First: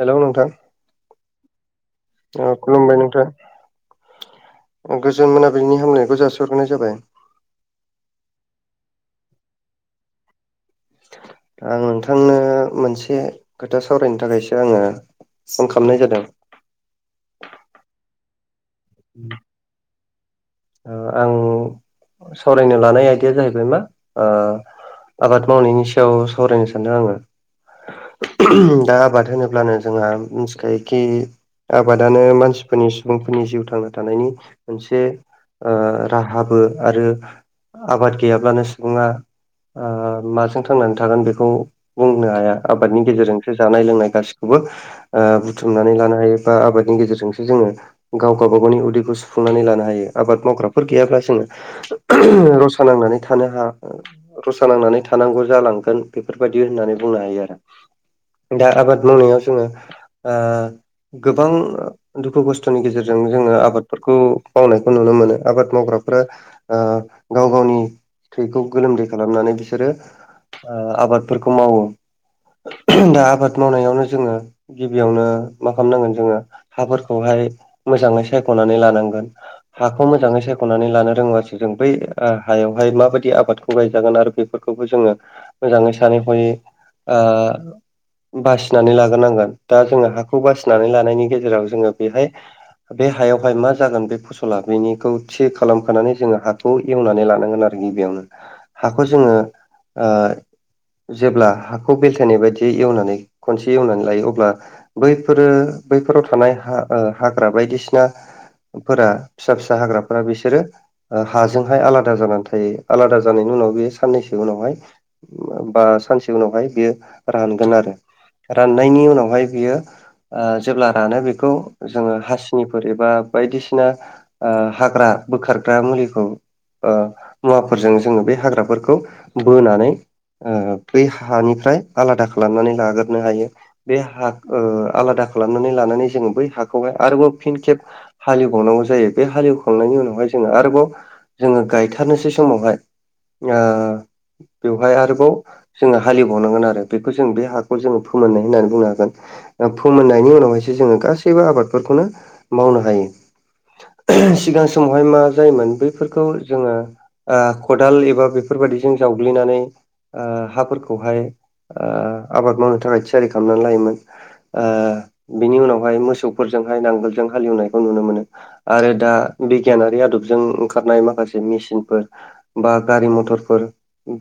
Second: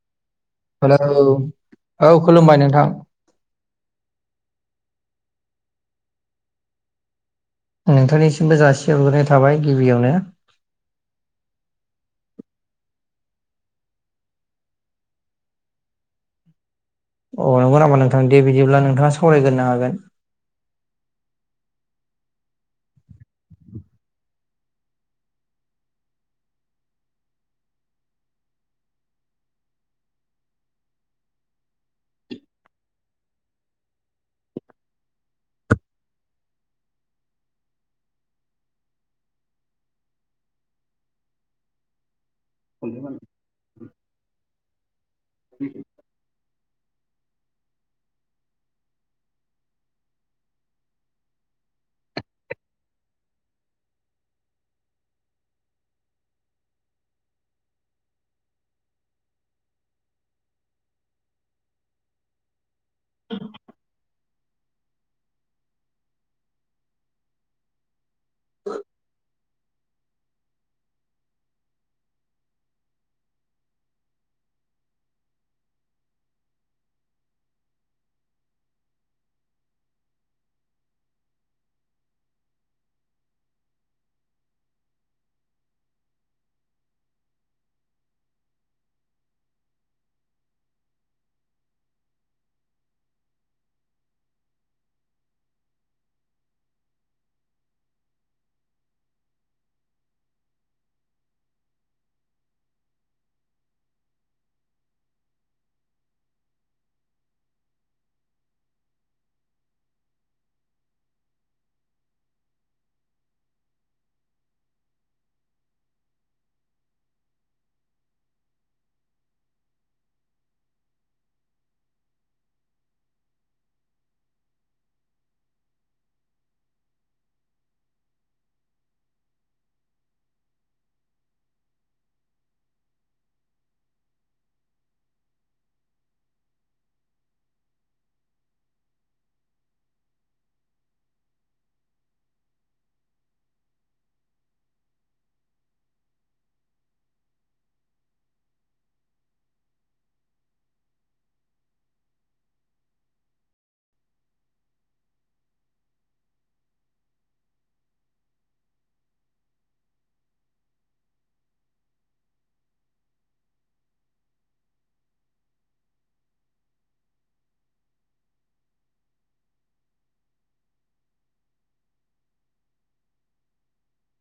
Hello नोंथां hello औ खुलुमबाय नोंथां गोजोन मोनाबिलिनि हामलनायखौ जासिहग्रोनाय जाबाय नोंथांनिसिमबो जासिहरग्रोनाय थाबाय गिबियावनो आं नोंथांनो मोनसे खोथा सावरायनो थाखायसो आङो फन खालामनाय जादों अ नंगौ नामा नोंथां दे बिदिब्ला नोंथाङा सावरायगोरनो हागोन ओ आं सावरायनो लानाय आयदाया जाहैबाय मा ओ आबाद मावनायनि सायाव सावरायनो सानदों आङो दा आबाद होनोब्लानो जोंहा मिथिखायोखि आबादानो मानसिफोरनि सुबुंफोरनि जिउ थांना थानायनि मोनसे ओ राहाबो आरो आबाद गैयाब्लानो सुबुङा ओ आबादनि गेजेरजोंसो जानाय लोंनाय गासिखौबो ओ बुथुमनानै लानो हायो बा आबादनि गेजेरजोंसो जोङो गाव- गावबा गावनि उदैखौ सुफुंनानै लानो हायो आबाद मावग्राफोर गैयाब्ला जोङो रसा नांनानै थानो हाय रसा नांनानै थानांगौ जालांगोन बेफोरबायाददि होननानै बुंनो हायो आरो दा आबाद मावनायाव जोङो गोबां दुखु खस्थ'नि गेजेरजों जोङो आबादफोरखौ मावनाय नुनो मोनो आबाद मावग्राफ्रा ओ गाव गावनि थैखौ गोलोमदै खालामनानै बिसोरो आबादफोरखौ मावो दा आबाद मावनायावनो जोङो गिबियावनो मा खालामनांगोन जोङो हाफोरखौहाय मोजाङै सायख'नानै लानांगोन हाखौ मोजाङै सायख'नानै लानो रोंबासो जों बै हायावहाय माबायदि आबादखौ गायजागोन आरो बे फोरखौबो जोङो मोजाङै सानै हयै ओ बासिनानै लाग्रोनांगोन दा जोङो हाखौ बासिनानै लानायनि गेजेराव जोङो बेहाय बे हायावहाय मा जागोन बेखौ फसला बेनिखौ थि खालामखानानै जोङो हाखौ एवनानै लानांगोन आरो गिबियावनो हाखौ जोङो ओ जेब्ला हाखौ बेलथायनाय बायदि एवनानै खनसे एवनानै लायो अब्ला बैफोरो बैफोराव थानाय हाग्रा बायदिसिनाफोरा फिसा फिसा हाग्राफोरा बिसोरो ओ हाजोंहाय आलादा जानानै थायो आलादा जानायनि उनाव बेयो साननैसो उनावहाय बा सानसे उनावहाय बियो रानगोन आरो राननायनि उनावहाय बियो ओ जेब्ला रानो बेखौ जोङो हासिनिफोर एबा बायदिसिना ओ हाग्रा बोखारग्रा मुलिखौ ओ मुवाफोरजों जोङो बे हाग्राफोरखौ बोनानै ओ बै हानिफ्राय आलादा खालामनानै लाग्रोनो हायो बे हा ओ आलादा खालामनानै लानानै जोङो बै हाखौहाय आरोबाव फिन खेब हालेवबावनांगौ जायो बे हालेवखांनायनि उनावहाय जोङो आरोबाव जोङो गायथारनोसै समावहाय ओ बेवहाय आरोबाव जोङो हालेवबावनांगोन आरो बेखौ जों बे हाखौ जोङो फोमोननाय होननानै बुंनो हागोन ओ फोमोननायनि उनावहायसो जोङो गासैबो आबादफोरखौनो मावनो हायो सिगां समावहाय मा जायोमोन बैफोरखौ जोङो ओ खदाल एबा बेफोरबायदिजों जावग्लिनानै ओ हाफोरखौहाय ओ आबाद मावनो थाखाय थियारि खालामनानै लायोमोन ओ बिनि उनावहाय मोसौफोरजोंहाय नांगोलजों हालेवनायखौ नुनो मोनो आरो दा बिगियानारि आदबजों ओंखारनाय माखासे मेसिनफोर बा गारि मथरफोर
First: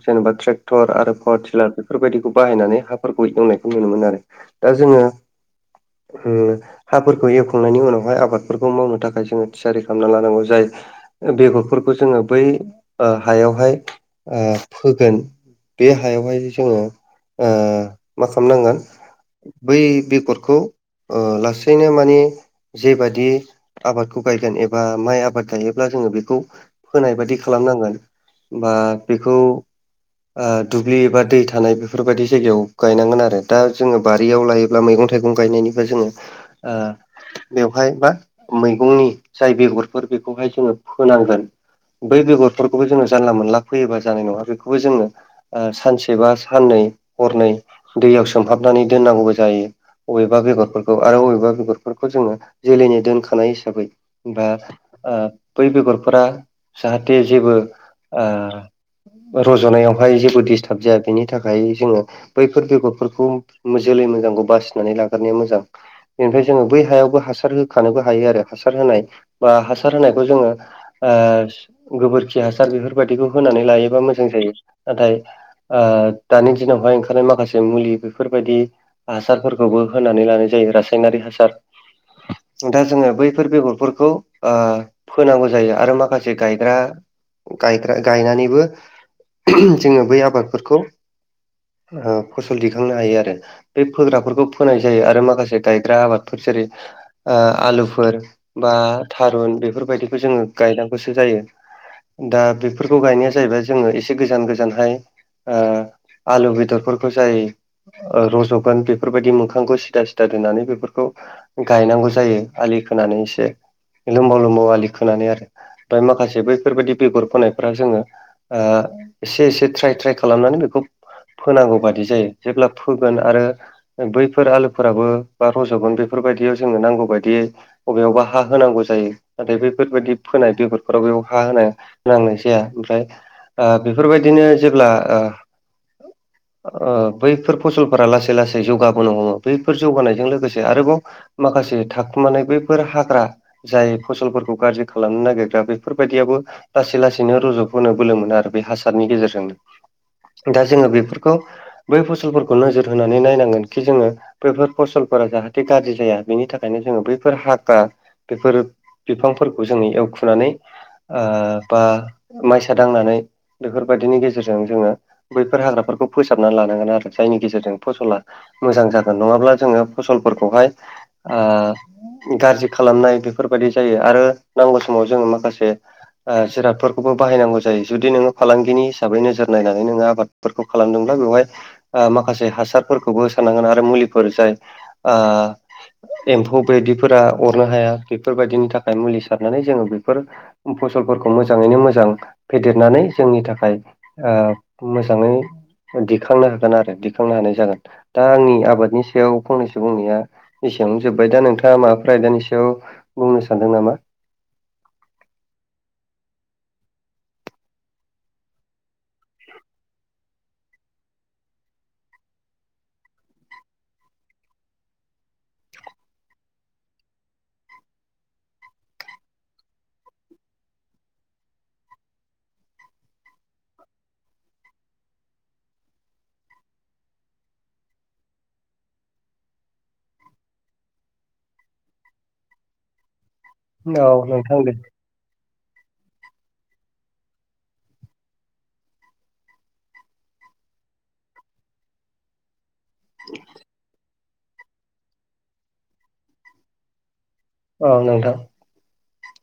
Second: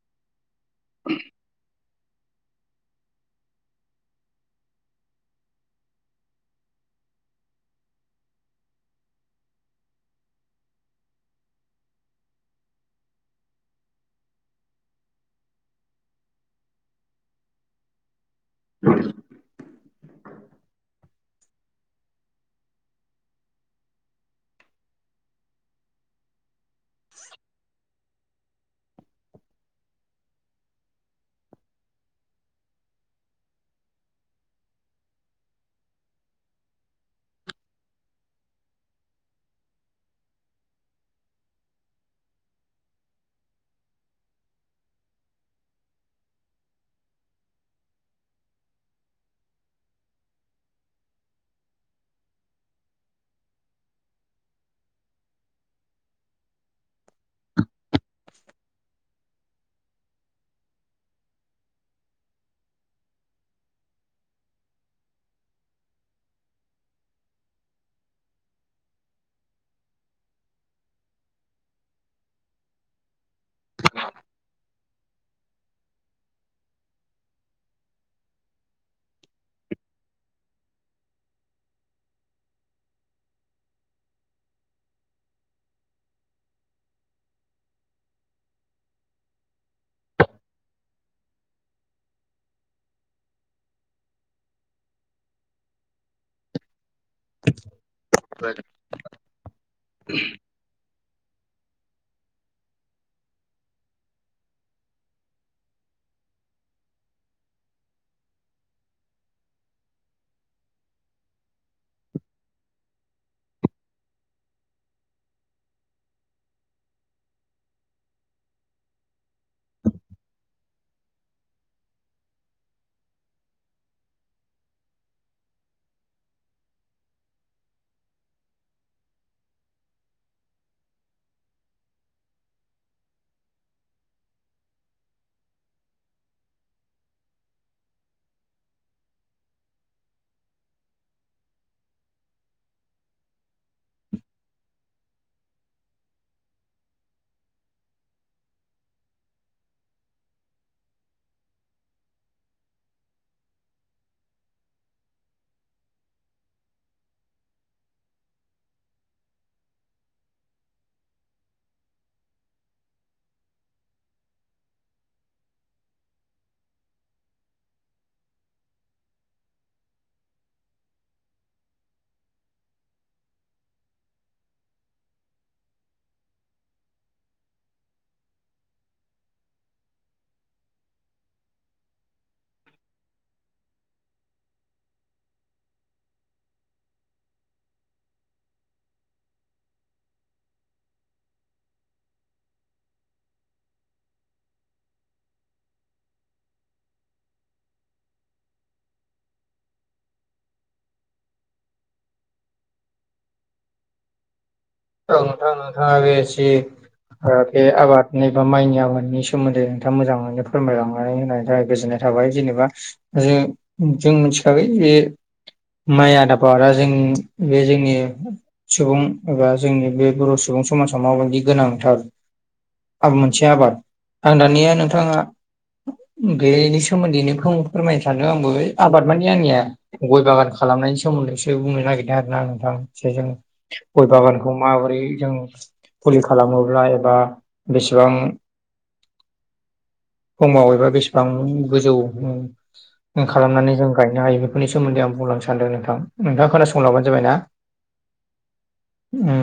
जेनेबा ट्रेक्टर आरो पावार टिलार बेफोरबायदिखौ बाहायनानै हाफोरखौ एवनायखौ नुनो मोनो आरो दा जोङो ओम हाफोरखौ एवखांनायनि उनावहाय आबादफोरखौ मावनो थाखाय जोंङो थियारि खालामना लानांगौ जाय बेगरफोरखौ जोंङो बै ओ हायावहाय ओ फोगोन। बे हायावहाय जोंङो ओ मा खालामनांगोन बै बेगरखौ ओ लासैनो मानिे जेबादि आबाद गायगोन एबा माइ आबाद गायोब्ला जोङो बेखौ होनाय बादि खालामनांगोन बा बेखौ ओ दुब्लि एबा दै थानाय बेफोरबायदि जायगायाव गायनांगोन आरो दा जोङो बारियाव लायो बा मैगं थाइगं गायनायनिफाय जोङो ओ बेवहाय बाा मै गंनि जाय बेगरफोर बेखौहाय जोङो फोनांगोन बै बेगरफोरखौबो जोंङो जानला मोनला फैयोबा जानाय नङा बेखौबो जोंङो ओ सानसे बा साननै हरनै दैयाव सोमहाबनानै दोननांगौबो जायो। बबेबा बेगरफोरखौ आरो अबेबा बेगरफोरखौ जोंङो जोलैनि दोनखानाय हिसाबै बा ओ बै बेगरफोरा जाहाथे जेबो ओ रज'नायावहाय जेबो डिस्टार्ब जाया बेनि थाखाय जोंङो बैफोर बेगरफोरखौ जोलै मोजांखौ बासिनानै लाग्रोनाया मोजां। बेनिफ्राय जोंङो बै हायावबो हासार होखानोबो हायो आरो। हासार होनाय बा हासार होनायखौ जोंङो ओ गोबोरखि हासार बेफोरबायदिखौ होनानै लायोबा मोजां जायो नाथाय ओ दानि दिनावहाय ओंखारनाय माखासे मुलि बेफोरबायदि हासारफोरखौबो होनानै लानाय जायो रासायनारि हासार दा जोंङो बै बेफोर बेगरफोरखौ ओ फोनांगौ जायो आरो माखासे गायग्रा गायग्रा गायनानैबो जोंङो बै आबादफोरखौ फसल दिखांनो हायो आरो। बे फोग्राफोरखौ फोनाय जायो आरो माखासे गायग्रा आबादफोर जेरै ओ आलुफोर बा थारुन बेफोरबायदिखौ जोंङो गायनांगौसो जायो। दा बेफोरखौ गायनाया जाहैबाय जोंङो एसे गोजान गोजानहाय ओ आलु बेदरफोरखौ जाय ओ रज'गोन बेफोरबायदि मोखांखौ सिदा सिदा दोननानै बेफोरखौ गायनांगौ जायो आलि खोनानै एसे लोमबाव लोमबाव आलि खोनानै आरो। ओमफ्राय माखासे बैफोरबायदि बेगर फोनायफ्रा जोंङो ओ एसे एसे ट्राय ट्राइ खालामनानै बेखौ फोनांगौ बादि जायो जेब्ला फोगोन आरो बैफोर आलुफोराबो बा रज'गोन बेफोरबायदियाव जोंनो नांगौ बायदि बबेयावबा - हा होनांगौ जायो नाथाय बेैफोरबायदि फोनाय बेगरफोराव बेयाव हा होना नांनाय जाया ओमफ्राय ओ बेफोरबायदिनो जेब्ला ओ ओ बैफोर फसलफोरा लासै लासै जौगाबोनो हमो बैफोर जौगानायजों लोगोसे आरोबाव माखासे थाखुमानाय बेफोर हा ग्रा जाय फसलफोरखौ गाज्रि खालामनो नागिरग्रा बेफोरबायदियाबो लासै लासैनो रुज बोनो बोलो मोनो आरो बे हासारनि गेजेरजोंनो। दा जोंङो बेफोरखौ बै फसलफोरखौ नोजोर होनानै नायनांगोन खि जोंङो बैफोर फसलफोरा जाहाथे गाज्रि जाया बेनि थाखायनो जोंङो बैफोर हाग्रा बेफोर बिफांफोरखौ जोंनि एवखुनानै ओ बा माइसा दांनानै। बेफोरबायदिनि गेजेरजों जोंङो बैफोर हाग्राफोरखौ फोसाबनानै लानांगोन आरो जायनि गेजेरजों फसला मोजां जागोन नंङाब्ला जोंङो फसलफोरखौहाय ओ गाज्रि खालामनाय बेफोरबायदि जायो आरो नांगौ समाव जोंङो माखासे ओ जिरादफोरखौबो बाहायनांगौ जायो जुदि नोंङो फालांगिनि हिसाबै नोजोर नायनानै नोंङो आबाद फोरखौ खालामदोंब्ला बेवहाय माखासे हासारफोरखौबो हो साननांगोन आरो मुलिफोर जाय ओ एम्फौ बायदिफोरा अरनो हाया बेफोरबायदिनि थाखाय मुलि सारनानै जोङो बेफोर फसलफोरखौ मोजांङैनो मोजां फेदेरनानै जोंनि थाखाय मोजांङै दिखांनो हागोन आरो दिखांनो हानाय जागोन। दा आंनि आबादनि सायाव फंनैसो बुंनाया एसेबां जोब्बाय। दा नोंथांङा माबाफोर ओमफ्राय दानि सायाव बुंनो सानदों नामा? औ नोंथां नोंथांङा बेसे ओ बे आबादनि बा माइनि आबादनि सोमोन्दै नोंथांङा मोजांङैनो फोरमायलांनानै होनायनि थाखाय गोजोननाय थाबाय जेनेबा ज जों मिथिखाबाय बे माइ आदाबावदा जों बे जोंनि सुबुं एबा जोंनि बे बर' सुबुं समाजाव माबायदि गोनांथार? आ मोनसे आबाद आं दानिया नोंथांङा बेनि सोमोन्दैनो फोरमायनो सानदों आंबो आबाद मानि आंनिया गय बागान खालामनायनि सोमोन्दैसो बुंनो नागिरदों आरोना नोंथां एसे जों। औ नोंथां दे। बे जों फुलि खालामोब्ला एबा बेसेबां समाव एबा बेसेबां गोजौ उम। खालामनानै जों गायनो हायो बेफोरनि सोमोन्दै आं बुंलांनो सानदों नोंथां। नोंथाङा खोनासंलाबानो जाबाय ना? औ नोंथां। उम।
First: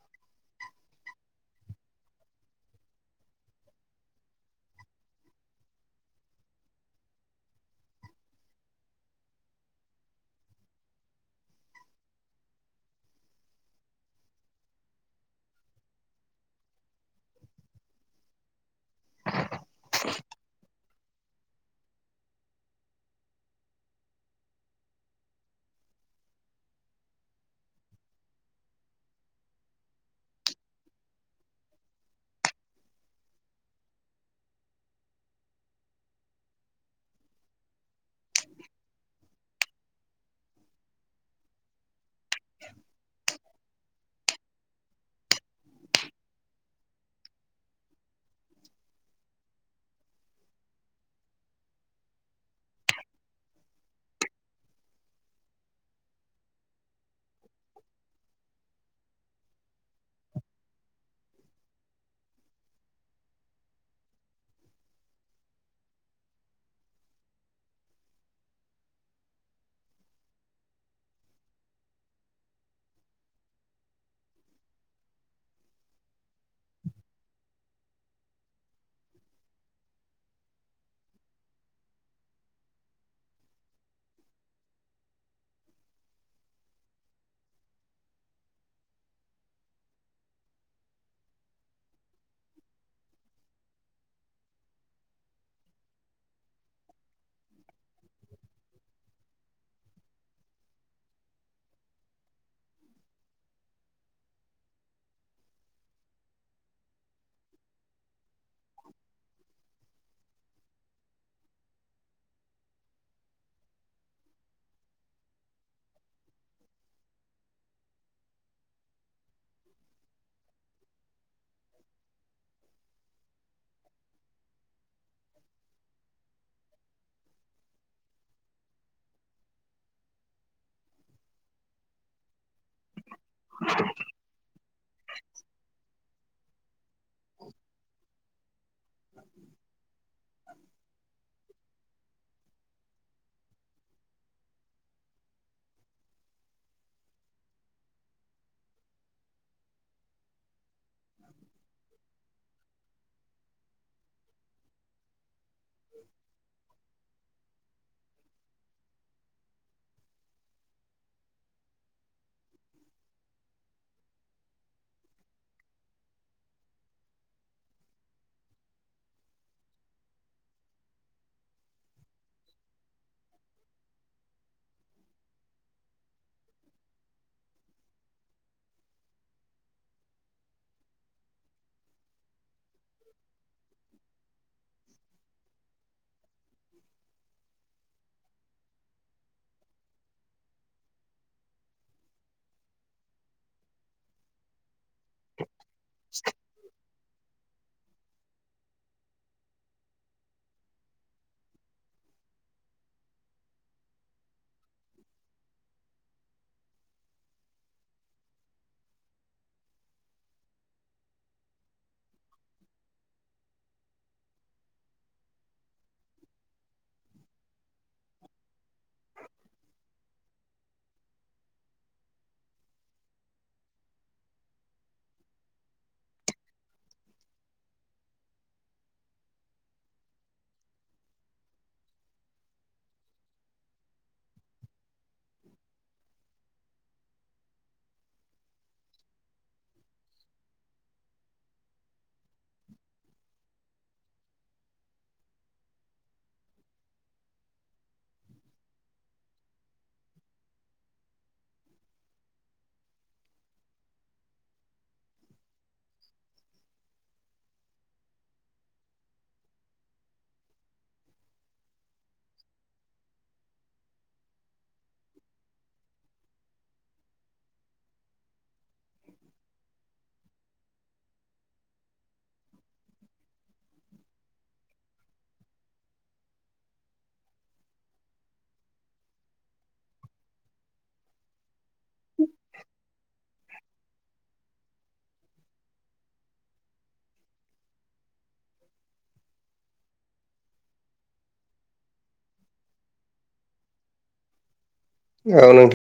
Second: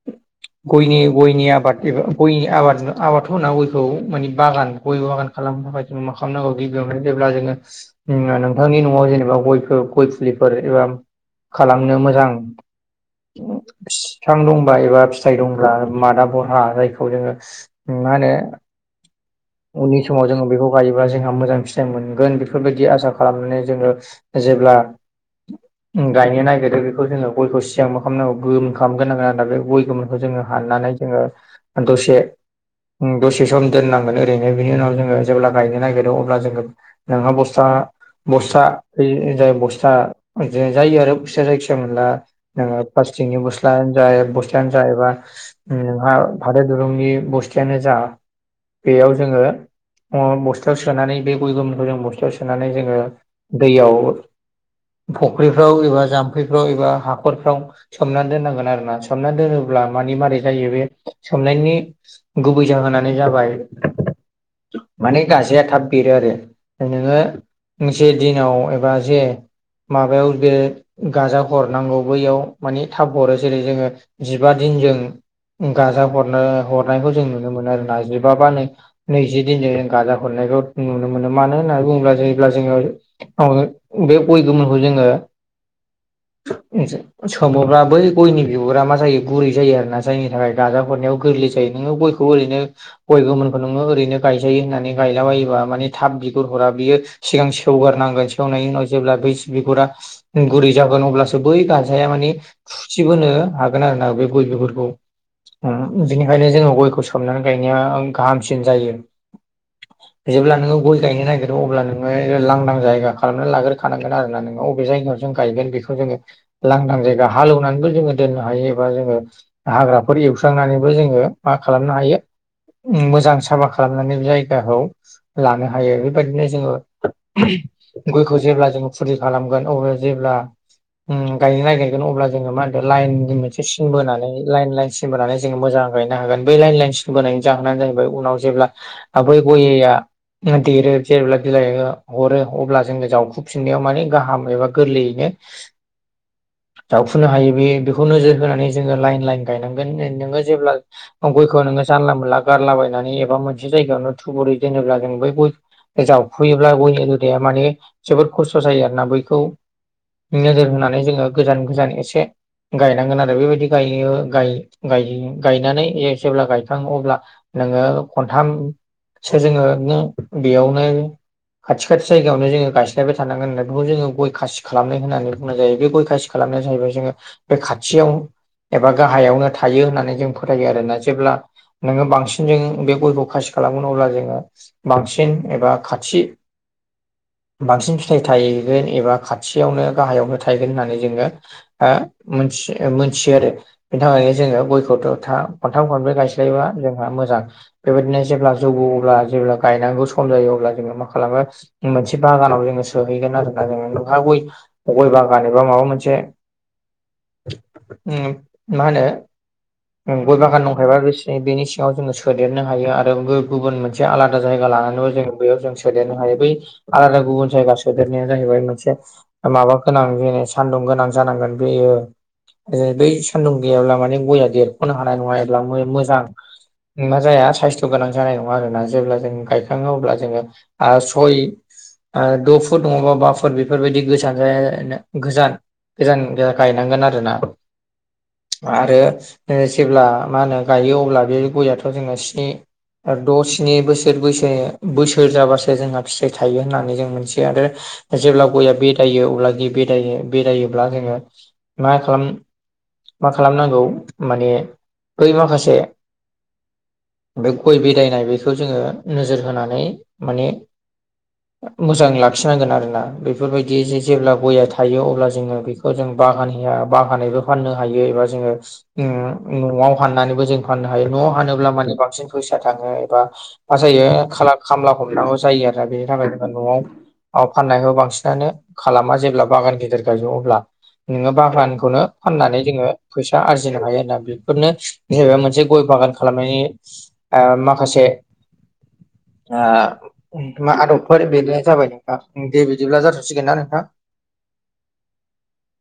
[inaudible] गयनि-गयनि आबाद एबा गयनि आबाद आबादथ' होनना गयखौ माने बागान गय बागान खालामोबा मा खालामनांगौ गिबियावनो जेब्ला जोङो नोंथांनि न'आव जेनेबा गयफोर गय फुलिफोर एबा खालामनो मोजां [unintelligible] बिफां दंबा एबा फिथाइ दंब्ला मादा बरहा जायखौ जोङो मा होनो उननि समाव जोङो बेखौ गायो बा जोंहा मोजां फिथाइ मोनगोन बेफोरबायदि आसा खालामनानै जोङो जेब्ला ओम गायनो नागिरो बेखौ जोङो गयखौ सिगां खालामनांगौ गोमोन खालामग्रोनांगोन आरो बे गय गोमोनखौ जोङो हाननानै जोङो दसे दसे सम दोननांगोन ओरैनो बिनि उनाव जोङो जेब्ला गायनो नागिरो अब्ला जोङो नोंहा बस्था बस्था जाय बस्था जायो आरो फिसा फेनला जायखिजाया मोनब्ला नोङो फ्लास्थिकनि बस्लायानो ओ जा एबा बस्थायानो जा एबा हा फाथो दुरुंनि बस्थायानो जा बेयाव जोङो बस्थायाव सोनानै बे गय गोमोनखौ जों बस्थायाव सोनानै जोङो दैयाव फुख्रिफ्राव एबा जामफैफ्राव एबा हाखरफ्राव सोमना दोननांगोन आरोना सोमना दोनोब्ला मानि मारै जायो बे सोमनायनि गुबै जाहोनानै जाबाय माने गाजाया थाब बेरो आरो, नोङो जे दिनाव एबा जे माबायाव बे गाजा हरनांगौ बैयाव माने थाब हरो जेरै जोङो जिबा दिनजों गाजा हरनो हरनायखौ जों नुनो मोनो आरो ना जिबाबा नै नैजि दिनजों जों गाजा हरनायखौ नुनो मोनो मानो होननानै बुङोब्ला जेब्ला जोङो औ बे गयखौ गोमोनखौ जोङो सोमोब्ला बै गयनि बिगुरा मा जायो गुरै जायो आरोना जायनि थाखाय दाजा हरनायाव गोरलै जायो नोङो गय ओरैनो गय गोमोनखौ नोङो ओरैनो गायजायो होननानै गायलाबायोबा माने थाब बिगुर हरा बियो सिगां सेवगारनांगोन सेवनायनि उनाव जेब्ला बै बिगुरा गुरै जागोन अब्लासो बै गाज्रि फिथाया माने थुसिबोनो हागोन आरो ना बे गय बिगुरखौ। बिनिखायनो जोङो गयखौ सोमनानै गायनाया गाहामसिन जायो। [inaudible] जेब्ला नोङो गय गायनो नागिरो अब्ला नोङो लांदां जायगा खालामनानै लाग्रोखानांगोन आर ना नोङो अबे जायगायाव जों गायगोन बेखौ जोङो लांदां जायगा हालेवनानैबो जोङो दोननो हायो एबा जोङो हाग्राफोर एवस्रांनानैबो जोङो मा खालामनो हायो मोजां साफा खालामनानै जायगाखौ लानो हायो। बेबायदिनो जोङो गयखौ जेब्ला जोङो फुलि खालामगोन अब्ला जेब्ला उम गायनो नागिरगोन अब्ला जोङो मा होनो लाइननि मोनसे सिन बोनानै लाइन लाइन सिन सिन बोनानै जोङो मोजां गायनो हागोन बै लाइन लाइन सिन बोनायनि जाहोनानो जाहैबाय उनाव जेब्ला ओ बै गया देरो जेब्ला बिलाइ हरो अब्ला जोङो जावखुफिननायाव माने गाहाम एबा गोरलैयैनो जावखुनो हायो बे बेखौ नोजोर होनानै जोङो लाइन लाइन गायनांगोन नोङो जेब्ला गयखौ नोङो जानला मोनला गारलाबायनानै एबा मोनसे जायगायावनो थुबुरै दोनोब्ला जों बै गय जावफुयोब्ला बयनि गोदाया माने जोबोद खस्थ' जायो आरोना बैखौ नोजोर होनानै जोङो गोजान गोजान एसे गायनांगोन आरो बेबायदि ग गायनानै जेब्ला गायखाङो अब्ला नोङो खनथामसो जोङो बेयावनो खाथि खाथि जायगायावनो जोङो गायस्लायबाय थानांगोन होनना बेखौ जोङो गय खासि खालामनाय होननानै बुंनाय जायो बे गय खासि खालामनाया जाहैबाय जोङो बे खाथियाव एबा गाहायावनो थायो होननानै जों फोथायो आरोोना जेब्ला नोङो बांसिन जों बे गयखौ खासि खालामोन अब्ला जोङो बांसिन एबा खाथि बांसिन फिथाइ थायगोन एबा खाथियावनो गाहायावनो था [unintelligible] होननानै जोङो ओ मोनथि मोनथियो आरो बिनि थाखायनो जोङो [unintelligible] था खनथाम खनब्रै गायस्लायबा जोंहा मोजां बेबायदिनो जेब्ला जौग अब्ला जेब्ला गायनांगौ सम जायो अब्ला जोङो मा खालामो मोनसे बागानाव जोङो सोहैगोन आरोना जोङो नोंहा ग गय बागान मबा माबा मोनसे मा होनो गय बागान दंखायोबास बेनि सिङाव जोङो सोदेरनो हायो आरो गुबुन मोनसे एसे आलादा जायगा लानानैबो जों बेयाव जों सदेरनो हायो बै आलादा गुबुन जायगा सोदेरनाया जाहैबाय मोनसे माबा गोनां बेै सानदुं गोनां जानांगोन बेयो ज बै सान्दुं गैयाब्ला माने गयया देरख'नो हानाय नङा एब्ला मोजां मा जाया साइस्थ' गोनां जानाय नङा आरोना जेब्ला जों गायखाङो अब्ला जोङो सय द' फुट नङाबा बा फुट बेफोरबायदि गोसां जाया नो गोजान गोजान गो गायनांगोन आरो ना आरो जेब्ला मा होनो गायो अब्ला बे गया थ' जोंना सिनि द स्नि बोसोर बैसो बोसोर जाबासो जोंहा फिथाइ थायो होननानै जों मोनथियो आरो जेब्ला गया बेरायो अब्ला गि बेदायो बेरायोब्ला जोङो मा खालाम मा खालामनांगौ माने बै माखासे बे गय बिदायनाय बेखौ जोङो नोजोर होनानै माने मोजां लाखिनांगोन आरोना बेफोरबायदि जे जेब्ला गया थायो अब्ला जोङो बेखौ जों बागान होया बागानैबो फाननो हायो एबा जोङो न'आव हाननानैबो जों फाननो हायो न'आव हानोब्ला माने बांसिन फैसा थाङो एबा मा जायो खामला हमनांगौ जायो आरो बेनि थाखाय जोङ न'आव फाननायखौ बांसिनानो खालामा जेब्ला बागान गेदिर गाय अब्ला। नोङो बागानखौनो फाननानै जोङो फैसा आरजिनो हायो आरो ना। बेफोरनो जेनेबा मोनसे गय बागान खालामनायनि ओ माखासे आ मा आदबफोर बेरनाय जाबाय नोंथां। दे बिदिब्ला जाथ'सिगोन ना नोंथां? [unintelligible]